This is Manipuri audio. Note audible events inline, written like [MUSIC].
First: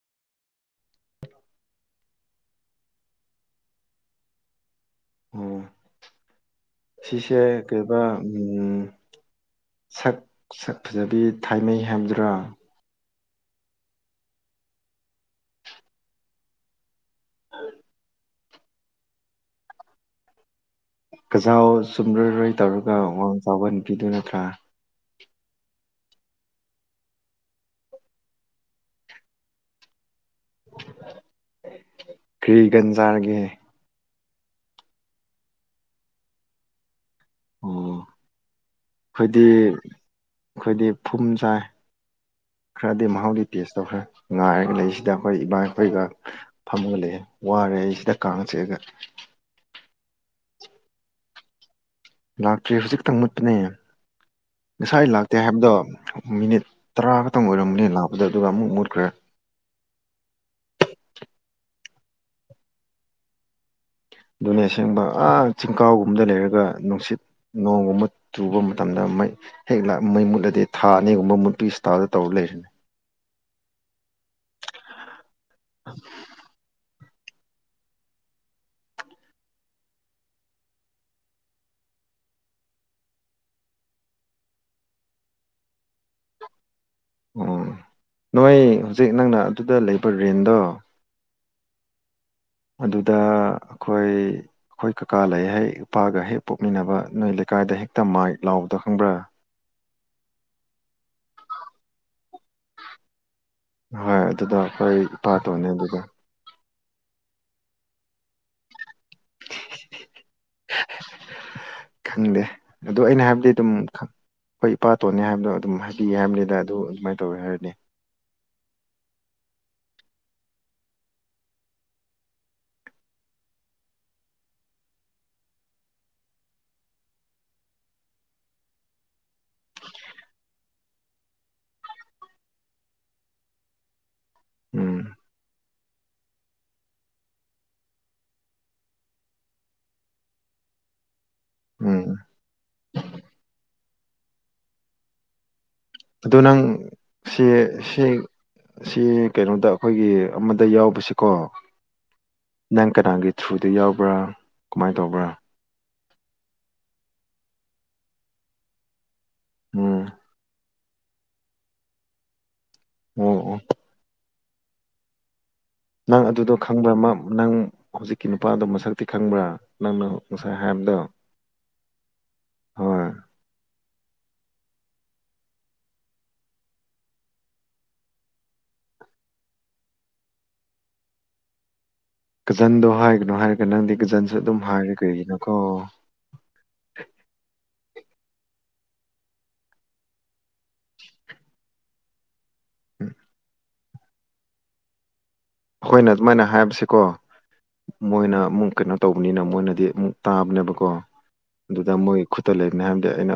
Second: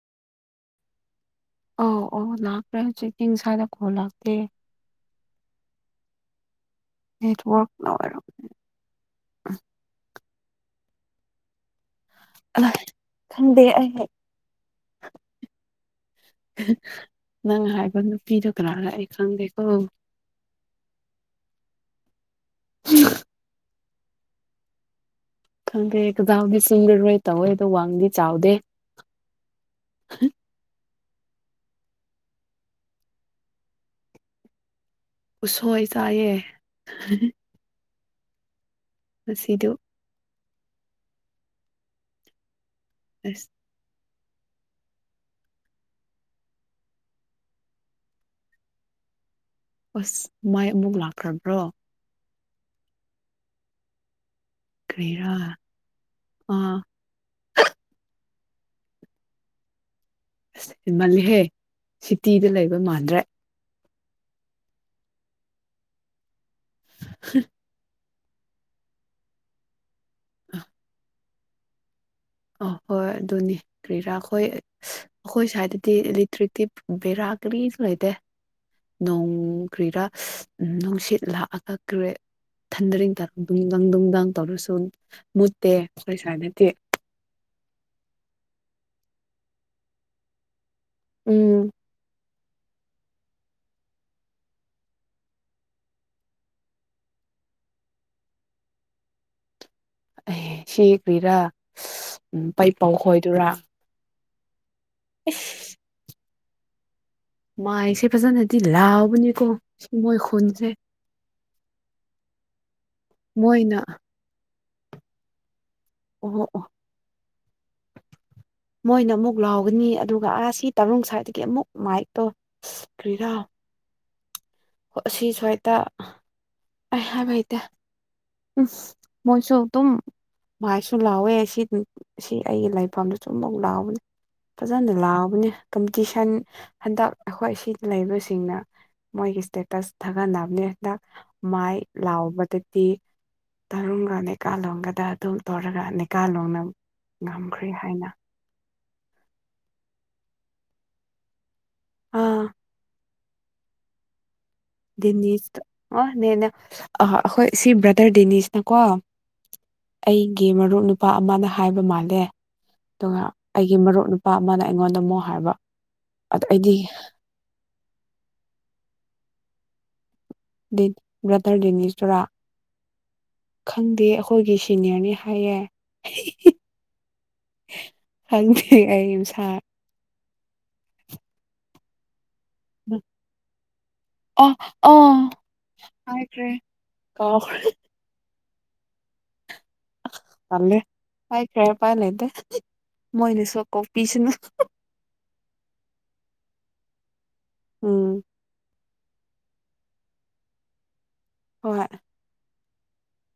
ꯑꯧ ꯑꯧ ꯂꯥꯛꯄ꯭ꯔ [UNINTELLIGIBLE] ꯈꯣꯂꯛꯇꯦ ꯑꯣ ꯁꯤꯁꯦ ꯅꯦꯠꯋꯥꯔꯛꯅ ꯀꯩꯕ ꯑꯣꯏꯔꯝ ꯎꯝ ꯁꯛ ꯁꯛ ꯐꯖꯕꯤ ꯊꯥꯏꯃꯩ [UNINTELLIGIBLE] ꯑꯏ ꯈꯪꯗꯦ ꯑꯩ [UNINTELLIGIBLE] ꯅꯪ ꯍꯥꯏꯕ ꯅꯨꯄꯤꯗꯨ ꯀꯅꯥꯅꯣ ꯑꯩ ꯈꯪꯗꯦꯀꯣ ꯀꯩꯖꯥꯎ ꯆꯨꯝꯔꯣꯏꯔꯣꯏ ꯇꯧꯔꯒ ꯋꯥꯃꯡ ꯆꯥꯎꯕꯟ ꯄꯤꯗꯨ ꯅꯠꯇ꯭ꯔꯥ ꯈꯪꯗꯦ [UNINTELLIGIBLE] ꯇꯧꯋꯦ ꯑꯗꯣ ꯋꯥꯡꯗꯤ ꯆꯥꯎꯗꯦ ꯀ꯭ꯔꯤ ꯒꯟꯖꯥ ꯒꯤ ꯎꯁꯣꯏ ꯆꯥꯏꯌꯦ ꯑꯨꯝ ꯍꯥꯏꯗꯤ ꯉꯁꯤꯗꯨ ꯑꯩꯈꯣꯏꯗꯤ ꯊꯨꯝ ꯆꯥꯏ ꯈꯔꯗꯤ ꯃꯍꯥꯎꯗꯤ ꯑꯁ ꯇꯦꯁ ꯇꯧꯈ꯭ꯔꯦ ꯉꯥꯏꯔꯒ ꯂꯩꯁꯤꯗ ꯑꯩꯈꯣꯏ ꯏꯃꯥꯈꯣꯏꯒ ꯐꯝꯃꯒ ꯂꯩꯑꯦ ꯋꯥꯔꯦ ꯑꯩꯁꯤꯗ ꯀꯥꯡ ꯆꯤꯛꯑꯒ ꯑꯁ ꯃꯥꯏ ꯑꯃꯨꯛ ꯂꯥꯛꯈ꯭ꯔꯕ꯭ꯔꯣ ꯂꯥꯛꯇ꯭ꯔꯤ ꯍꯧꯖꯤꯛꯇ ꯃꯨꯠꯄꯅꯦ ꯉꯁꯥꯏ ꯀꯔꯤꯔꯥ ꯂꯥꯛꯇꯦ ꯍꯥꯏꯕꯗꯣ ꯃꯤꯅꯤꯠ ꯑꯥ ꯇꯔꯥ ꯈꯛꯇꯪ ꯑꯣꯏꯔꯝꯅꯤ ꯂꯥꯛꯄꯗ ꯑꯗꯨꯒ ꯑꯃꯨꯛ ꯃꯨꯠꯈ꯭ꯔꯦ ꯑꯁ ꯍꯦꯟꯃꯜꯂꯦꯍꯦ ꯁꯤꯇꯤꯗ ꯂꯩꯕ ꯃꯥꯟꯗ꯭ꯔꯦ ꯑꯗꯨꯅꯦ ꯑꯁꯦꯡꯕ ꯑ ꯆꯤꯡꯀꯥꯎꯒꯨꯝꯗ ꯂꯩꯔ ꯑꯗꯨꯒ ꯅꯨꯡꯁꯤꯠ ꯅꯣꯡꯒꯨꯝꯕ ꯆꯨꯕ ꯃꯇꯝꯗ ꯃꯩ ꯍꯦꯛ ꯃꯩ ꯃꯨꯠꯂꯗꯤ ꯊꯥ ꯑꯅꯤꯒꯨꯝꯕ ꯃꯨꯠꯄꯤ ꯏꯁꯇꯥꯏꯜ ꯑ ꯍꯣꯏ ꯑꯗꯨꯅꯤ ꯀꯔꯤꯔꯥꯈꯣꯏ ꯑꯈꯣꯏ ꯁꯥꯏꯗꯗꯤ ꯏꯂꯦꯇ꯭ꯔꯤꯛꯇꯤꯞ ꯕꯦꯔꯥ ꯀꯔꯤꯁꯨ ꯂꯩꯇꯦ ꯅꯣꯡ ꯀꯔꯤꯔꯥ ꯎꯝ ꯅꯨꯡꯁꯤꯠ ꯂꯥꯛꯑꯒ ꯀꯔꯦ ꯊꯟꯗꯔꯤꯡ ꯅꯨꯡꯗꯥꯡ ꯅꯨꯡꯗꯥꯡ ꯇꯧꯔꯁꯨ ꯃꯨꯠꯇꯦ ꯑꯈꯣꯏ ꯁ꯭꯭ꯥꯋꯥꯏꯗꯤ ꯑꯣ ꯅꯣꯏ ꯍꯧꯖꯤꯛ ꯅꯪꯅ ꯑꯗꯨꯗ ꯂꯩꯕ ꯔꯦꯟꯗꯣ ꯎꯝ ꯑꯗꯨꯗ ꯑꯈꯣꯏ ꯑꯈꯣꯏ ꯀꯀꯥ ꯂꯩ ꯍꯦꯛ ꯏꯄꯥꯒ ꯍꯦꯛ ꯄꯣꯛꯃꯤꯟꯅꯕ ꯅꯣꯏ ꯂꯩꯀꯥꯏꯗ ꯍꯦꯛꯇ ꯃꯥꯏꯛ ꯂꯥꯎꯕꯗꯨ ꯈꯪꯕ꯭ꯔꯥ ꯑꯦ ꯁꯤ ꯀ꯭ꯔꯤꯔꯥ ꯎꯝ ꯄꯩꯄꯥꯎ ꯈꯣꯏꯗꯨꯔꯥ ꯍꯣꯏ ꯑꯗꯨꯗꯣ ꯍꯣꯏ ꯏꯄꯥ ꯇꯣꯅꯦ ꯑꯗꯨꯗ ꯃꯥꯏꯁꯦ ꯐꯖꯅꯗꯤ ꯂꯥꯎꯕꯅꯤ ꯀꯣ ꯃꯣꯏ ꯈꯨꯨꯟꯁꯤ ꯈꯪꯗꯦ ꯃꯣꯏꯅ ꯍꯣꯏ ꯏꯄꯥꯇꯣꯟꯅꯤ ꯍꯥꯏꯕꯗꯣ ꯑꯗꯨꯝ ꯍꯥꯏꯕꯤ ꯑꯣ ꯍꯥꯏꯕꯅꯤꯗ ꯑꯣ ꯑꯗꯨ ꯑꯗꯨꯃꯥꯏꯅ ꯇꯧꯋꯦ ꯍꯥꯏꯔꯗꯤ ꯃꯣꯏꯅ ꯑꯃꯨꯛ ꯂꯥꯎꯒꯅꯤ ꯑꯗꯨꯒ ꯑꯥ ꯁꯤ ꯇꯔꯨꯡ ꯁ꯭ꯋꯥꯏꯗꯒꯤ ꯑꯃꯨꯛ ꯃꯥꯏꯛꯇꯣ ꯀ꯭ꯔꯤꯔꯥ ꯑꯁꯤ ꯁ꯭ꯋꯥꯏꯗ ꯑꯩ ꯍꯥꯏꯕ ꯍꯩꯇꯦ ꯎꯝ ꯃꯣꯏꯁꯨ ꯑꯗꯨꯝ ꯃꯥꯏꯁꯨ ꯂꯥꯎꯋꯦ ꯁꯤ ꯁꯤ ꯑꯩꯒꯤ ꯂꯩꯐꯝꯗꯨꯁꯨꯨꯝꯐꯥꯎ ꯂꯥꯎꯕꯅꯦ ꯐꯖꯅ ꯎꯝ ꯂꯥꯎꯕꯅꯦ ꯀꯝꯄꯤꯇꯤꯁꯟ ꯍꯟꯗꯛ ꯑꯩꯈꯣꯏ ꯁꯤꯗ ꯂꯩꯕꯁꯤꯡꯅ ꯃꯣꯏꯒꯤ ꯁꯇꯦꯇꯁ ꯊꯒꯠꯅꯕꯅꯦ ꯃꯥꯏ ꯎꯝ ꯂꯥꯎꯑꯣꯕꯗꯤ ꯇꯔꯨꯡꯒ ꯅꯤꯀꯥꯂꯣꯝꯒꯗ ꯑꯗꯨꯝ ꯇꯧꯔꯛ ꯅꯠꯇꯔꯒ ꯅꯤꯀꯥ ꯑꯗꯨ ꯅꯪ ꯂꯣꯡꯅ ꯁꯤ ꯉꯝꯈ꯭ꯔꯦ ꯁꯤ ꯍꯥꯏꯅ ꯁꯤ ꯀꯩꯅꯣꯗ ꯑꯩꯈꯣꯏꯒꯤ ꯑꯃꯗ ꯌꯥꯎꯕꯁꯤꯀꯣ ꯑꯥ ꯅꯪ ꯀꯥꯅꯥꯒꯤ ꯊ꯭ꯔꯨꯗ ꯌꯥꯎꯕ꯭ꯔꯥ ꯀꯃꯥꯏꯅ ꯇꯧꯕ꯭ꯔꯥ ꯗꯤꯅꯦꯁꯇꯥ ꯑꯅꯤꯅꯦ ꯑ ꯑꯩꯈꯣꯏ ꯁꯤ ꯕ꯭ꯔꯗꯔ ꯗꯦꯅꯤꯁꯅꯀꯣ ꯎꯝ ꯑꯩꯒꯤ ꯃꯔꯨꯞ ꯅꯨꯄꯤ ꯅꯨꯄꯥ ꯑꯃꯅ ꯍꯥꯏꯕ ꯃꯥꯜꯂꯦ ꯑꯗꯨꯒ ꯑꯣ ꯑꯣ ꯑꯩꯒꯤ ꯃꯔꯨꯞ ꯅꯨꯄꯥ ꯅꯨꯄꯥ ꯑꯃꯅ ꯑꯩꯉꯣꯟꯗ ꯑꯃꯨꯛ ꯍꯥꯏꯕ ꯅꯪ ꯑꯗ ꯑꯗꯨꯗꯣ ꯑꯩꯗꯤ ꯈꯪꯕ꯭ꯔꯥ ꯅꯪ ꯍꯧꯖꯤꯛꯀꯤ ꯅꯨꯄꯥꯗꯣ ꯃꯁꯛꯇꯤ ꯈꯪꯕ꯭ꯔꯥ ꯅꯪ ꯕ꯭ꯔꯗꯔ ꯗꯤꯅꯦꯁ ꯇꯨꯔꯥ ꯍꯣꯏ ꯈꯪꯗꯦ ꯑꯩꯈꯣꯏꯒꯤ ꯁꯤꯅꯤꯌꯔꯅꯤ ꯍꯥꯏꯌꯦ ꯈꯪꯗꯦ ꯑꯩ [INAUDIBLE] ꯒꯖꯟꯗꯣ ꯍꯥꯏꯒꯅꯣ ꯍꯥꯏꯔꯒ ꯅꯪꯗꯤ ꯖꯟꯁꯨ ꯑꯣ ꯑꯗꯨꯝ ꯍꯥꯏꯔꯦ ꯑꯣ ꯀꯩꯒꯤꯅꯣꯀꯣ ꯍꯥꯏꯈ꯭ꯔꯦ ꯀꯥꯎꯈ꯭ꯔꯦ ꯎꯝ [INAUDIBLE] ꯑꯩꯈꯣꯏꯅ ꯑꯗꯨꯃꯥꯏꯅ ꯍꯥꯏꯕꯁꯤꯀꯣ ꯎꯝ ꯃꯣꯏꯅ ꯃꯨꯛ ꯀꯩꯅꯣ ꯇꯧꯕꯅꯤꯅ ꯃꯣꯏꯅꯗꯤ ꯑꯃꯨꯛ ꯇꯥꯕꯅꯦꯕꯀꯣ ꯍꯣꯏ ꯑꯗꯨꯗ ꯃꯣꯏ ꯂꯩꯅꯦ ꯍꯥꯏꯕꯗꯤ ꯑꯩꯅ